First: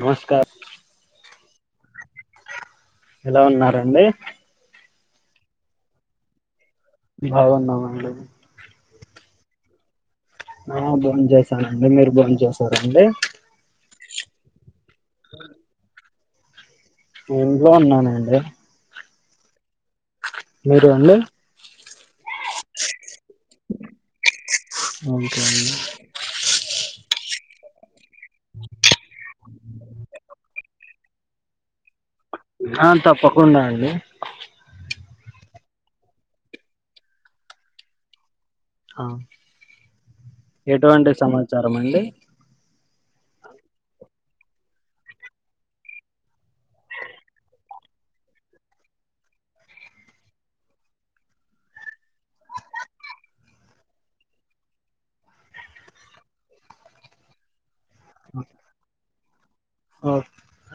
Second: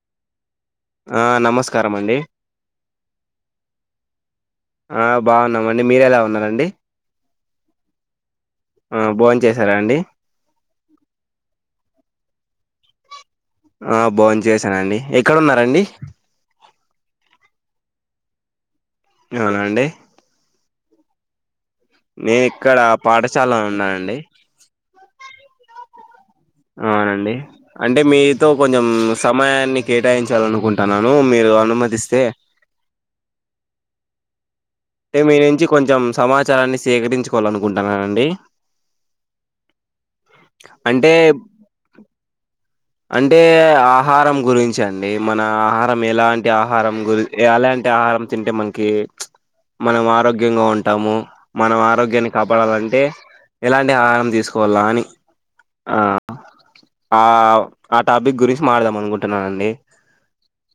నమస్కా ఆ నమస్కారం అండి ఎలా ఉన్నారండి ఆ బాగున్నమండి మీరేలా ఉన్నారండి బాగున్నామండి ఆ భోంచేసారా అండి ఆ భోంచేసానండి మీరు భోంచేసారాండి ఆ భోంచేసానండి ఎక్కడున్నారండి ఇంట్లో ఉన్నానండి అవున అండి మీరు అండి నేను ఇక్కడ పాఠశాలో ఉన్నానండి ఓకే అండి అవునండి అంటే మీతో కొంచం సప్ సమయాన్ని కేటాయించాలనుకుంటున్నాను మీరు అనుమ అ తప్పకుండా అండి అంటే మీ నుంచి కొంచెం సమాచారాన్ని సేకరించుకోవాలనుకుంటున్నానండి ఆ ఎటువంటి అంటే సమాచారం అండి అంటే ఆహారం గురించి అండి మన ఆహారం ఎలాంటి ఆహారం గురి ఎలాంటి టి ఆహారం తింటే మనకి మనం ఆరోగ్యంగా ఉంటాము మనం ఆరోగ్యాన్ని కాపాడాలంటే ఎలాంటి ఆహారం తీసుకోవాలా అని ఆ ఆ ఆ టాపిక్ గురించి మాట్లాడుదాం అనుకుంటున్నానం ఓ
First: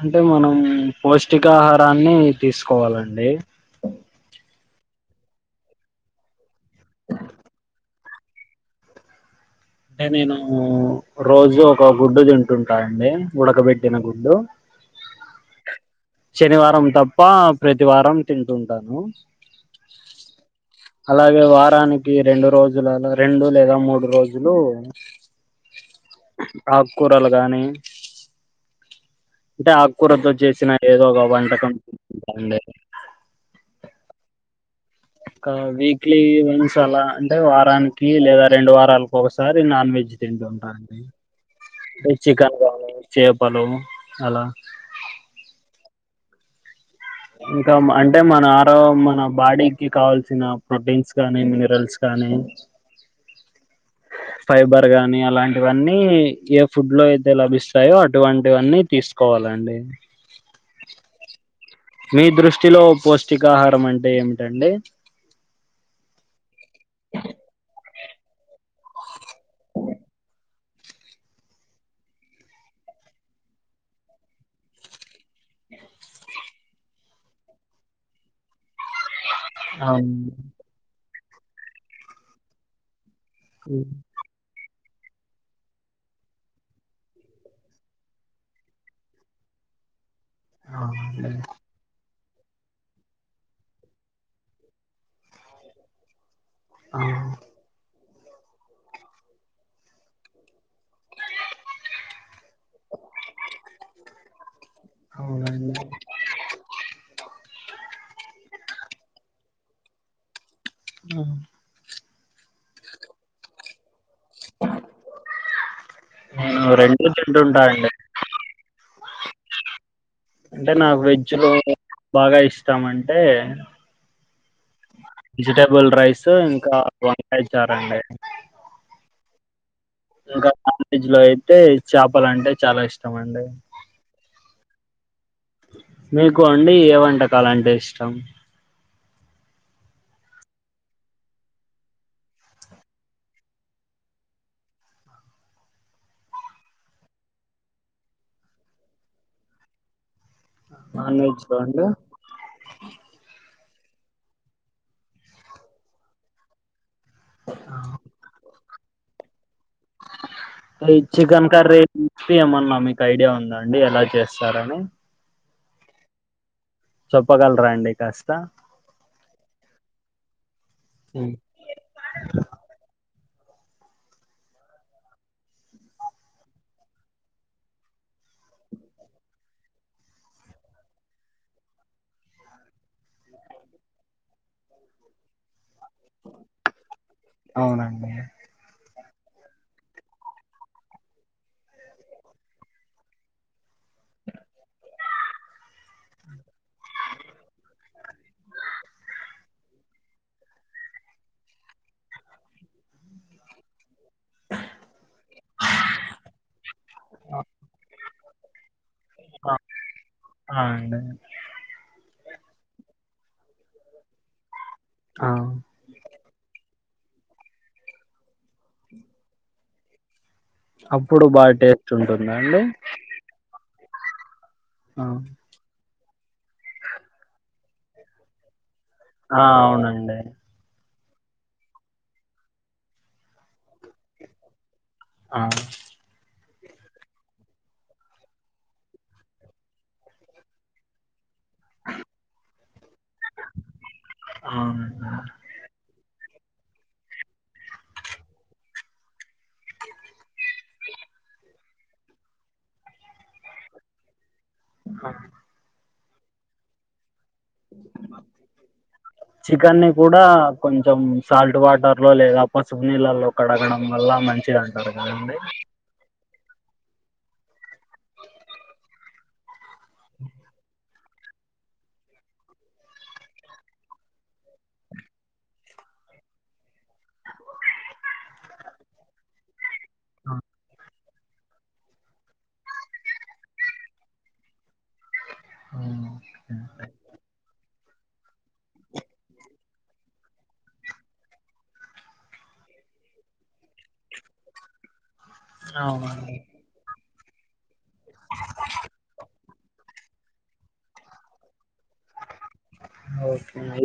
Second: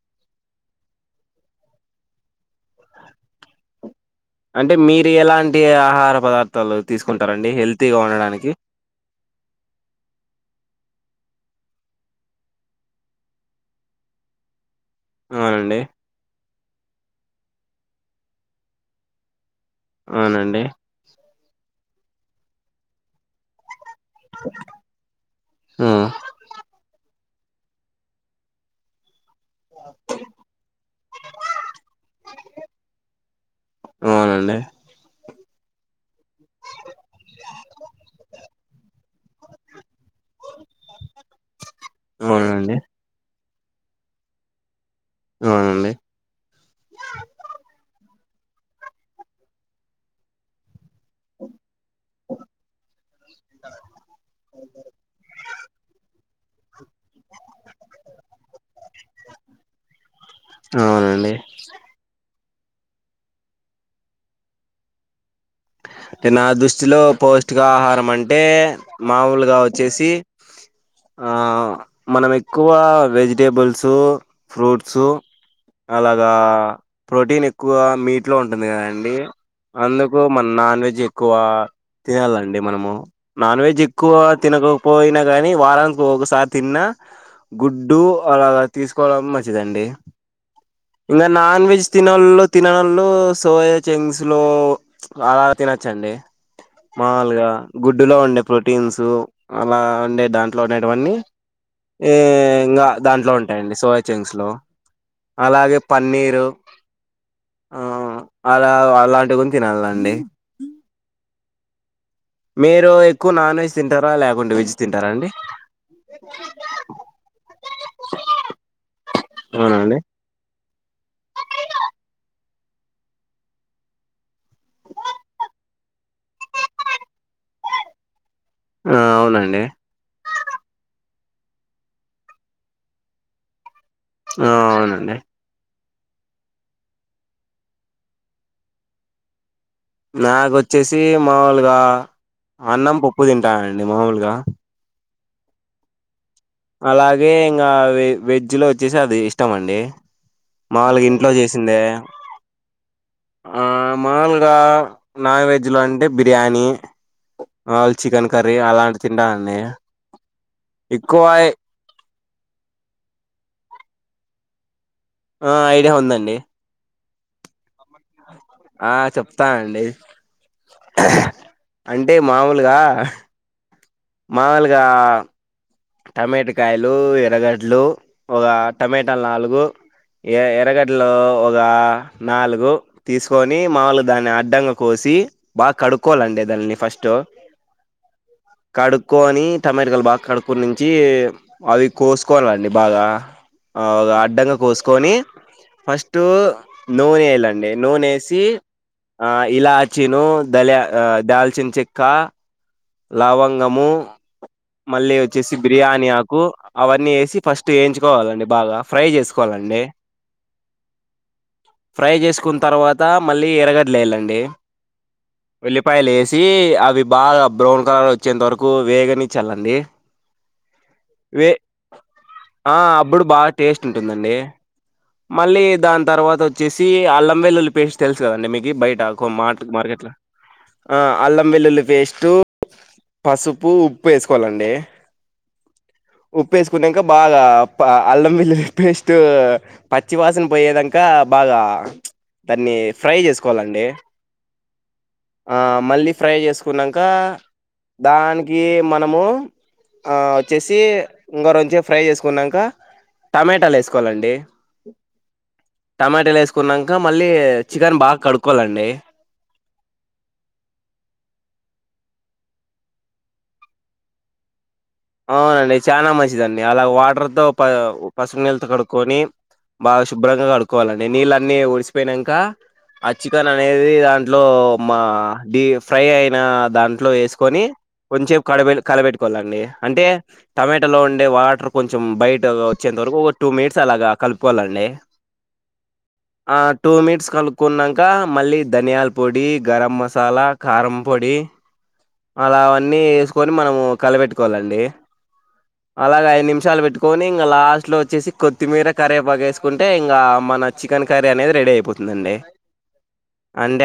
అంటే మనం పోష్ పౌష్టికాహారాన్ని తీసుకోవాలండి అంటే మీరు ఎలాంటి ఆహార పదార్థాలు తీసుకుంటారండి హెల్తిగా ఉండటానికి అంటే నేను రోజు ఒక గుడ్డు తింటుంటా అండి ఉడకబెట్టిన గుడ్డు అవునండి శనివారం తప్ప ప్రతివారం తింటుంటాను అవునండి అలాగే వారానికి రెండు రోజులలో రెండు లేదా మూడు జులు ఆ ఆకుకూరలు గానీ అంటే ఆకుకూరతో చేసిన ఏదో ఒక వంటకం ట అండి అవునండి ఒక వీక్లీ వన్స్ అలా అంటే వారానికి లేదా రెండు వారాలకు ఒకసారి నాన్ వెజ్ తింటుంటా అంటే చికెన్ అవునండి కానీ చేపలు అలా అవునా అండి ఇంకా అంటే మన ఆరో మన బాడీకి కావాల్సిన ప్రోటీన్స్ గానీ మినరల్స్ గానీ ఫైబర్ గానీ అలాంటివన్నీ ఫుడ్ లో అయితే లభిస్తాయో అటువంటివన్నీ తీసుకోవాలండి అవునండి మీ దృష్టిలో పౌష్టికాహారం అంటే ఏమిటండి అంటే నా దృష్టిలో పౌష్టికాహారం అంటే మామూలుగా వచ్చేసి ఆ మనము ఎక్కువ వెజిటేబుల్స్ ఫ్రూట్సు అలాగా ప్రోటీన్ ఎక్కువ మీట్ లో ఉంటుంది కదండి అందుకు అవును మ నా ఎక్కువ తినాలండి మనము నాన్ వెజ్ ఎక్కువ తినకు పోయిన గాని వారానికి ఒకసారి తిన్నా గుడ్డు అలాగా తీసుకోవడం మంచిదండి ఇంకా అవునండి నాన్ వెజ్ తిన ళు తిననలు సోయ చెంగ్స్లు [unintelligible] అలా తినచ్చండి అవును మాములుగా గుడ్డులో ఉండే ప్రోటీన్సు అలా ఉండే దాట్ లోనేటివన్నీ ఇంగా దాంట్లో ఉంటాయండి సోయా చెంస్ లో అలాగే అవునండి పన్నీరు ఆ అలా అలాంటి కూడా తినాలండి ఆ మీరు ఎక్కువ నాన్ వెజ్ తింటారా లేకుంటే వెజ్ తింటారా అండి రెండు తింటూటాఅండి అవునా అండి అంటే నాకు వెజ్ లో బాగా ఇష్టం అంటే వెజిటబుల్ రైస్ ఇంకా వంకాయ చారండి ఆ అవునండి ఇంకా నాన్ వేజ్ లో అయితే చేపలు అంటే చాలా ఇష్టం అండి ఆ అవునండి మీకు అండి ఏ వంటకాల అంటే ఇష్టం నాకు వచ్చేసి మాముూలుగా అన్నం పప్పు తింటా నండి మాముూలుగా అలాగే ఇంగ వెజ్ లో వచ్చేసి అది ఇష్టం అండి మాములుగా నాన్ ఇంట్లో వెజ్ లో చేసిందే అండి ఆ మాముూలుగా నాన్ వెజ్లో అంటే బిర్యానీ మాములు చికెన్ కర్రీ అలాంటి తింటా అండి చికెన్ కర్రీ ఏమన్నా మీకు ఐడియా ఉందండి ఎలా చేస్తారని ఆ ఐడియా ఉందండి చెప్పగలరా అండి కాస్త ఆ చెప్తానండి ఉమ్, అంటే మామూలుగా మామూలుగా టమాటకాయలు ఎర్రగడ్లు ఒక టమాటాలు నాలుగు ఎ ఎరగడ్లో ఒక నాలుగు తీసుకొని మాములు దాన్ని అడ్డంగా కోసి బాగా కడుక్కొవాలండి దానిని ఫస్ట్ అవునండి కడుక్కొని టమాటకాయలు బాగా కడు ప్పుడు నుంచి అవి కోసుకోవాలండి బాగా ఆవ్గా అడ్డంగా కోస్కొని ఫస్ట్ నూనె వేయాలండి నూనె వేసి ఆ ఇలాచిను దళియ దాల్చిన్ చెక్క లావంగము మళ్ళీ వచ్చేసి బిర్యానీ ఆకు అవన్నీ ఏసి ఫస్ట్ ఏయించుకోవాలండి బాగా ఫ్రై ఆ చేసుకోవాల్నండ్నే ఆ అండి ఫ్రై చేస్క్ కున్ తర్వాత మళ్ళీ ఎర్రగడ్డలు వేయాలండి ఆ ఉల్లిపాయలు వేసి అవి బాగా బ్రౌన్ కలర్ వచ్చేంత వరకు వేగనిచ్చాలండి అప్పుడు వే బాగా టేస్ట్ ఉంటుందా అండి ఆ అబ్బుడు బాగా టేస్ట్ ఉంటుందండి ఆ మళ్లీ దాన్ తర్వాత వచ్చేసి అల్లం వెల్లుల్లి పేస్ట్ తెలుసు కదండి మీకి బయట ఆ, కోమార్ట్క్ మార్కెట్ లో అవునండి ఆ అల్లం వెల్లుల్లి పేస్టు, పసుపు, ఉప్పు వేసుకోవాలండి. ఆ ఉప్పు వేసుకున్నాంక బాగా పా అల్లం వెల్లుల్లి పేస్ట్ పచ్చి వాసన పోయేదంకా బాగా ప్చ్ దాన్ని ఫ్రై చేసుకోవాలండి. ఆ మళ్ళీ ప్ ఫ్రై చేసుకున్నాంక దానికి మనము ఆ వచ్చేసి ఇంక రొంచేపు ఫ్రై చేసుకున్నాంక టమేటాలు వేసుకోవాలండి. అ టమేటాలు వేసుకున్నాంక మళ్ళీ చికెన్ బాగా కడుక్కోవలండి. కన్నీ కూడా కొంచెం సాల్ట్ వాటర్ లో లేదా, పసుపు నీళ్ళలో కడగడం వల్ల మంచిదన్ అవునండి చానా మంచిదండి అలాగ వాటర్తో పసుపు నీళ్ళతో కడుక్కొని బాగా శుభ్రంగా కడుకోవాలండి నీళ్ళన్నీ ఓడిసిపోయిన్నాంక ఆ చికెన్ అనేది దాంట్లో మా ఢీ ఫ్రై అయిన, దాంట్లో వేసుకొని కొంచేపు కడవెల్ కలబెట్టుకోవాలండి అంటే ఆ, టమేటాలో ఉన్ డే వాటర్ కొంచెం బయటకు వచ్చేంత వరకు ఒక టూ మినిట్స్ అలాగా కలుపుకోవాలండి. ఆ, ఓకే. ఆ టూ మినిట్స్ కలుపుకున్నాంక్ కా మళ్ళీ ధనియాల్ పొడి గరం మసాలా, కారం పొడి అలా అవన్నీ వేసుకొని మనము కలపెట్క్ క్కోలండి అలాగ అవునండి ఐదు నిమిషాలు పెట్టుక్ కొని ఇంకా లాస్ట్లో వచ్చేసి కొత్తిమీర కరివేపాకు వేసుకుంటే ఇంకా మన చికెన్ కర్రీ అనేది రెడీ అయిపోత్ తుందందే ఓకే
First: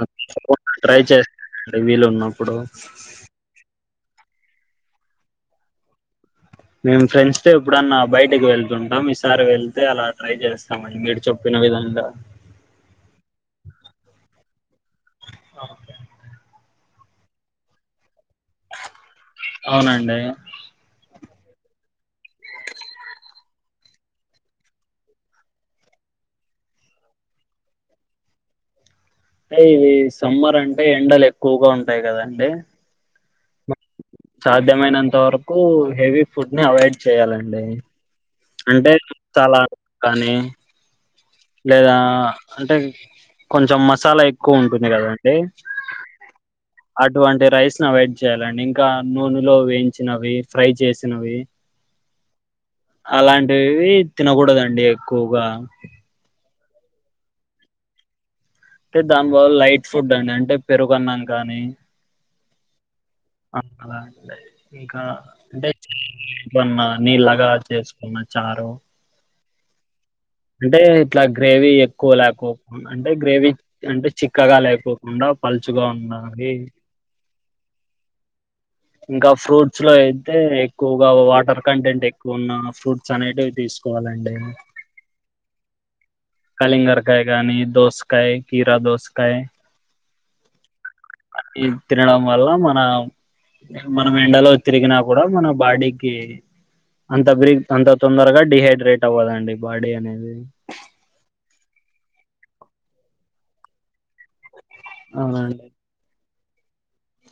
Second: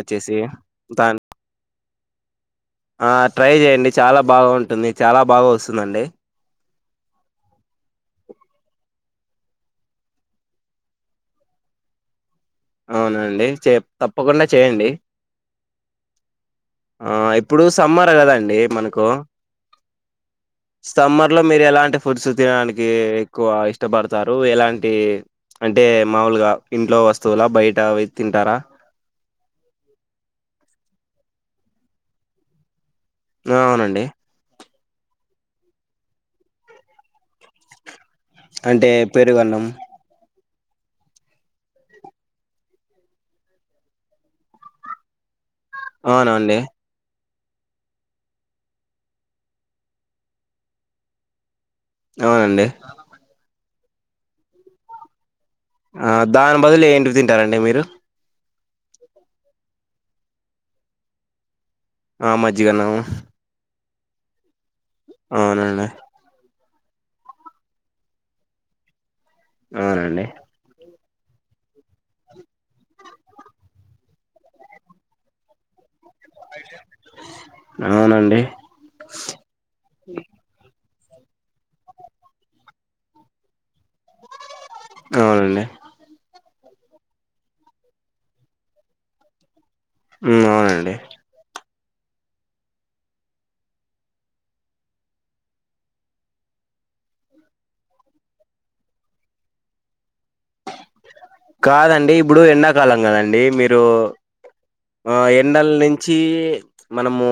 వచ్చేసి ట్రై దాన్ చేస్తానండి వీలు ఉన్నప్పుడు ఆ ట్రై చేయండి. చాలా బాగా ఉంటుంది. చాలా బాగా వస్తుందండి. మేము ఫ్రెండ్స్ తో ఎప్పుడన్నా బయటికి వెళ్తుంటాం ఈసారి వెళ్తే అలా ట్రై చేస్తామన్ మీడు చెప్పిన విధంగా అవునా అండి చే తప్పకుండా చేయండి ఓకే ఆ ఇప్పుడు సమ్మర్ కదాండి మనకు అవునండీ ఇంట్లో మీరు ఎలాంటి ఫుడ్స్ తినడానికి ఎక్కువ ఇష్టపడతారు ఎలాంటి అంటే మాములుగా ఇంట్లో వస్తువుల బయట అవి తింటారా అంటే ఇవి సమ్మర్ అంటే ఎండలు ఎక్కువగా ఉంటాయి కదాండి నవునండి విధమైనంత వరకు హెవీ ఫుడ్నే అవాయ్డ్ చేయాలండి. అంటే చాలా కానీ లేదా అంటే కొంచెం మసాలా ఎక్కువ ఉంటుంది కదండి అవునండి అటువంటి రైస్ ను అవయిడ్ చేయ్యాలండి ఇంకా నూనెలో వేయించినవి ఫ్రై చేసినవి అవునండి వి తినకూడదండి ఎక్కువగా ఆ దాని బదులు ఏంటివి తింటారండి మీరు అంటే దాని బదులు లైట్ ఫుడ్ అండి అంటే పెరుగన్నాం కానీ ఆ మజ్జిగన్నం ఆ, అలా అంటే ఇంకా అంటే అవునండి చిల్లి వన్న నీళ్ళగా చేసుకున్న చారు అవునండి అంటే ఇట్లా గ్రేవీ ఎక్కువ లేకోకు అంటే గ్రేవీ అంటే చిక్కగా లేకోకుండా అ పలుచుగా ఉన్నా అవి అవునండి ఇంకా ఫ్రూట్స్ లో అయితే ఎక్కువగా వాటర్ కంటెంట్ ఎక్కువ ఉన్న ఫ్రూట్స్ అనేటివి తీసుకోవాలండి అవునండి కలింగారకాయ కానీ దోసకాయ కిరా దోసకాయ ఊ అవునండి ఇవి తినడం వల్ల మన మనం ఎండలో తిరిగినా కూడా మన బాడీకి అంత బ్రిడ్ అంత తొందరగా డిహైడ్రేట్ అవ్వదండి బాడీ అనేది కాదండి ఇప్పుడు ఎండాకాలం కదండి మీరు ఆ అవునండి ఎండల నుంచి మనము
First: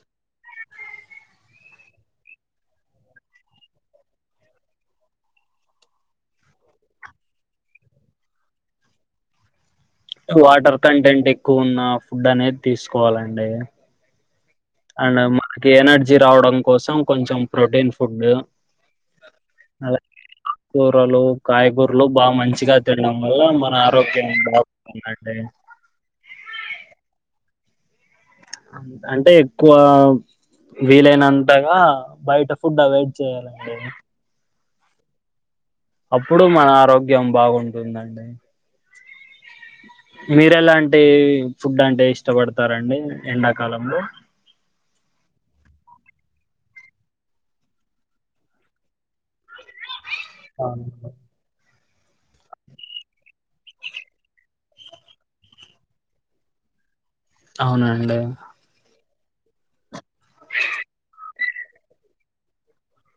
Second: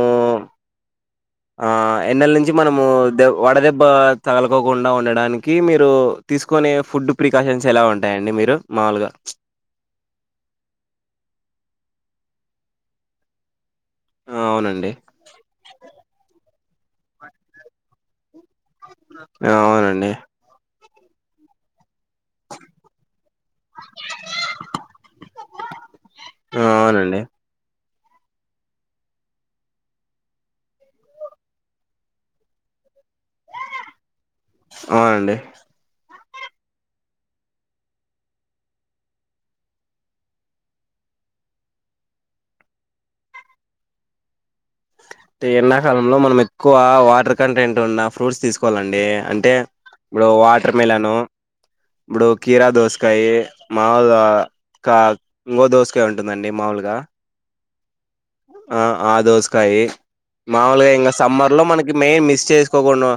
ఆ ఎండల నుంచి మనము దె వడదెబ్బ తగలుకోకుండా ఉండడానికి మీరు తీసుకునే ఫుడ్ ప్రికాషన్స్ ఎలా ఉంటాయండి మీరు మాముూలుగా ప్చ్ వాటర్ కంటెంట్ ఎక్కువ ఉన్న ఫుడ్ అనేది తీసుకోవాలండి అవునండి అండ్ మనకి ఎనర్జీ రావడం కోసం కొంచెం ప్రోటీన్ ఫుడ్ అలా అవునండి కూరలు కాయగూర్ లు బాగా మంచిగా తినడం వల్ల మన ఆరోగ్యం బాగుందండి అవునండి అంటే ఎక్కువ వీలైనంతగా బయట ఫుడ్ అవైడ్ చేయాలండి అవునండి అప్పుడు మన ఆరోగ్యం బాగుంటుందండి మీర ఎలాంటి ఫుడ్ అంటే ఇష్టపడతారండి ఎండాకాలంలో అంటే ఎండాకాలంలో మనం ఎక్కువ వాటర్ కంటెంట్ ఉన్న ఫ్రూట్స్ తీసుకోవాలండి అంటే ఇప్పుడు వాటర్ అవును. మిలన్ ఇప్పుడు కీరా దోసకాయ మామూలుగా కా ఇంగో దోసకాయ ఉంటుందండి మాములుగా అవునండి ఆ దోసకాయి మామూలుగా ఇంకా సమ్మర్ లో మనకి మెయిన్ మిస్ చేసుకోకుండా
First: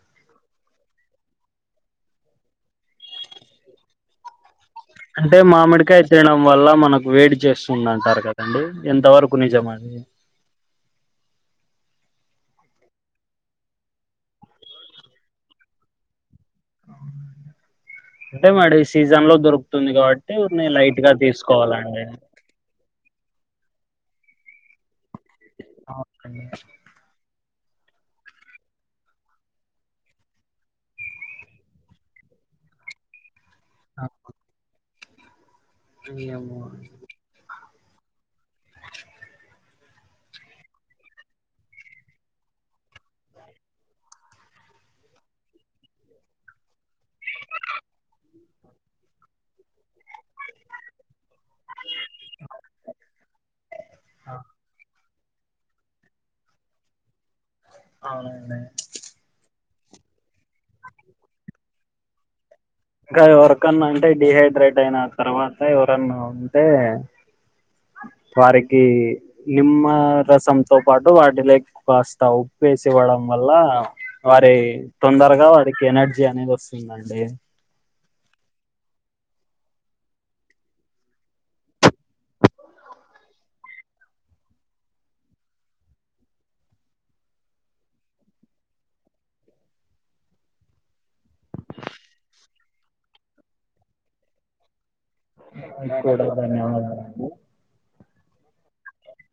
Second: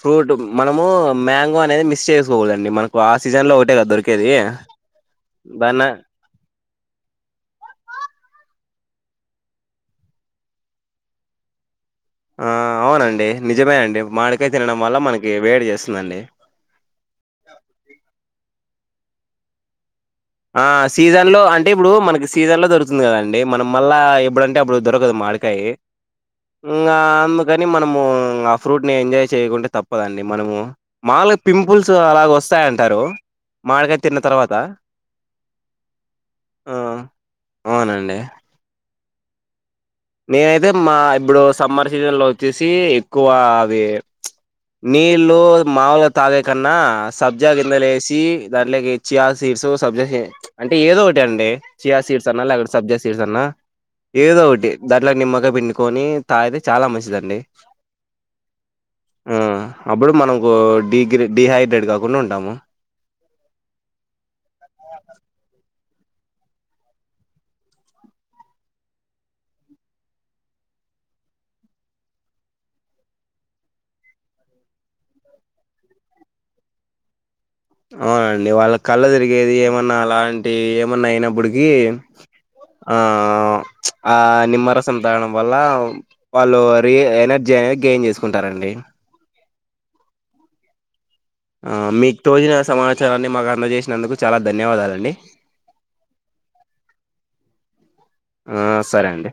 ఫ్రూట్ మనము మ్యాంగో అనేది మిస్ చేసుకోకుడదండి మనకు ఆ సీజన్లో ఒకటే కదా దొరికేది అంటే దాన్న మామిడికాయ తినడం వల్ల మనకు వేడి చేస్తుంది అంటారు కదండి ఎంత వరకు నిజమండి ఆ అవునండి నిజమే అండి మామిడికాయ తినడం వల్ల మనకి వేడి చేస్తుందండి అంతే మేడం ఈ సీజన్ లో దొరుకుతుంది కాబట్టి ఊరిని ఆ లైట్ గా సీజన్ లో అంటే ఇప్పుడు తీసుకోవాలండి మనకి సీజన్ లో దొరుకుంది దొరుకుతుంది కదా అండి మనం మళ్ళా ఎప్పుడంటే అప్పుడు దొరకదు మాడికాయ ఇంకా అ కాని మనము ఆ ఫ్రూట్ ని ఎంజాయ్ చేయకుంటే తప్పదండి మనము మామూలుగా. పింపుల్స్ అలాగ వస్త వస్తాయంటారు మామిడికాయ తిన్న అవునండి తర్వాత ఏమో ఆ! అవునండి టీవీ సౌండ్ నేనైతే మా ఇప్పుడు సమ్మర్ సీజన్ లో వచ్చేసి ఎక్కువ అది నీళ్లు మాములుగా తాగే కన్నా సబ్జా గింజలేసి దాంట్లోకి చియా సీడ్స్ సబ్జె అంటే ఏదో ఒకటి అండి చియా సీడ్స్ అన్నా లేక సబ్జా సీడ్స్ అన్నా ఆ ఏదో ఒకటి దాంట్లోకి నిమ్మకాయ పిండుకొని తాగితే చాలా మంచిదండి అవునండి ఆ అప్పుడు మనం డిహైడ్రేట్ కాకుండా ఉంటాము ఇంకా ఎవరికన్నా అంటే డిహైడ్రేట్ అయిన తర్వాత ఎవరన్నా ఉంటే వారికి నిమ్మ రసంతో పాటు వాటి లే కాస్తా ఉప్పు వేసి ఇవ్వడం వల్ల వారి తొందరగా వారికి ఎనర్జీ అనేది వస్తుందండి అవునండి వాళ్ళ కళ్ళ తిరిగేది ఏమన్నా అలాంటి ఏమన్నా అయినప్పటికి ఆ ఆ నిమ్మరసం తాగడం వల్ల వాళ్ళు రి ఎనర్జీ అనేది గెయిన్ చేసుకుంటారండి ఆ మీకు తోచిన సమాచారాన్ని మాకు అందజేసినందుకు చాలా ధన్యవాదాలండి మీ కూడా ధన్యవాదాలండి ఆ సరే అండి